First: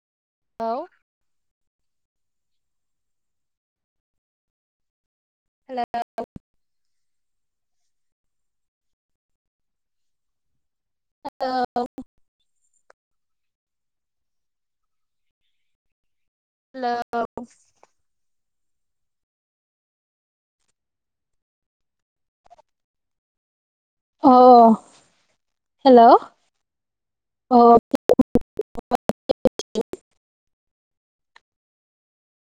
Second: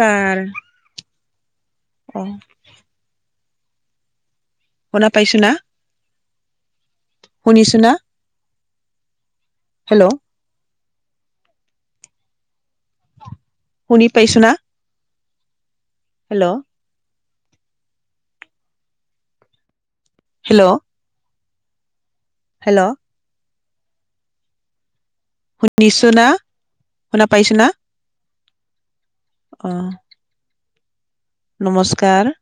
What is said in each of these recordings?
কাৰ? [inaudible] অ'। শুনা পাইছে না? হেল্ল'? শুনিছোঁ না হেল্ল'? হেল্ল? শুনি পাইছো না? হেল্ল'? হেল্ল? হেল্ল'? হেল্ল'? অ', অ'। শুনিছো না, শুনা পাইছো না। অ' অ'। নমস্কাৰ।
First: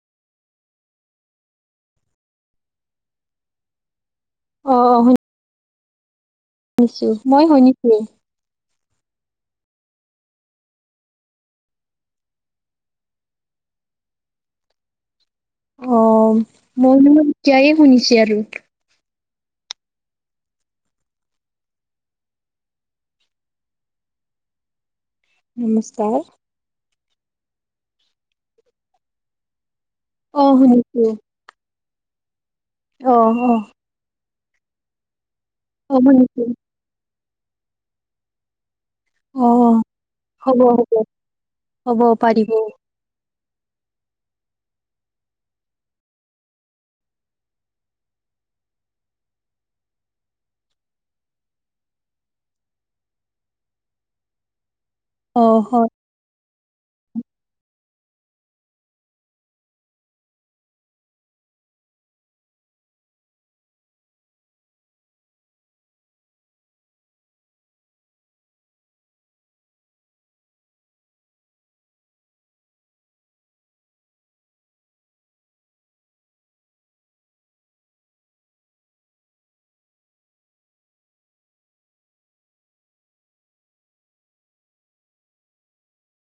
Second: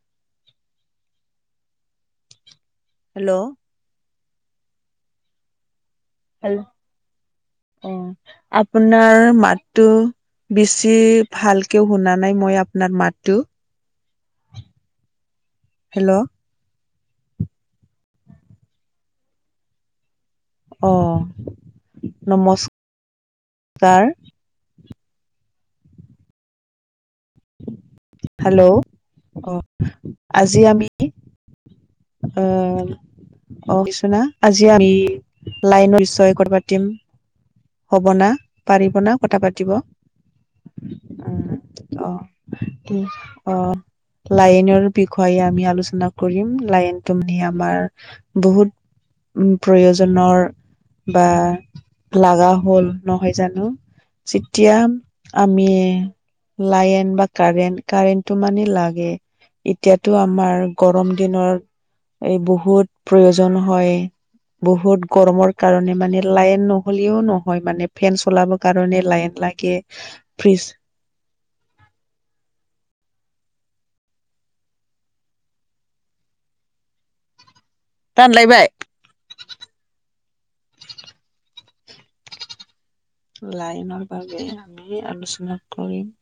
হেল্ল'? অ', অ'। হেল্ল' শুনিছো, মই শুনিছো। অ', আপোনাৰ মাতটো বেছি ভালকে শুনা নাই। মই আপোনাৰ মাতো। অ, হেল্ল' মইনোহ এতিায়ে শুনিছে আৰু। অ, নমস্কাৰ ছাৰ। নমস্কাৰ। হেল্ল' অ, অ' আজি আমি শুনিছো অ, অ' অ' অছুনা আজি আমি অ' লাইনৰচয় ক, শুনিছো পাতিম হ'ব না পাৰিব ন। কথা পাতিব অ' উ, হ'ব হ'ব হ'ব পাৰিব অ', অ'। লায়নৰ বিষয়ে আ-আলোচনা কৰিম লায়ন। তুমি আমাৰ বহুত উ, প্ৰয়োজনৰ বা লাগা হ'ল নহয় জানো যেতিয়া আমি অ' লাইন বা কাৰেণ্ট, কাৰেণ্টটো মানে লাগে। এতিয়াতো আমাৰ গৰম দিনৰ এই বহুত প্ৰয়োজন হয়। বহুত গৰমৰ কাৰণে মানে লাইন নহ'লেও নহয় মানে ফেন চলাব কাৰণে লাইন লাগে, ফ্ৰিজ [inaudible] লাইনৰ বাবে আমি আলোচনা কৰিম।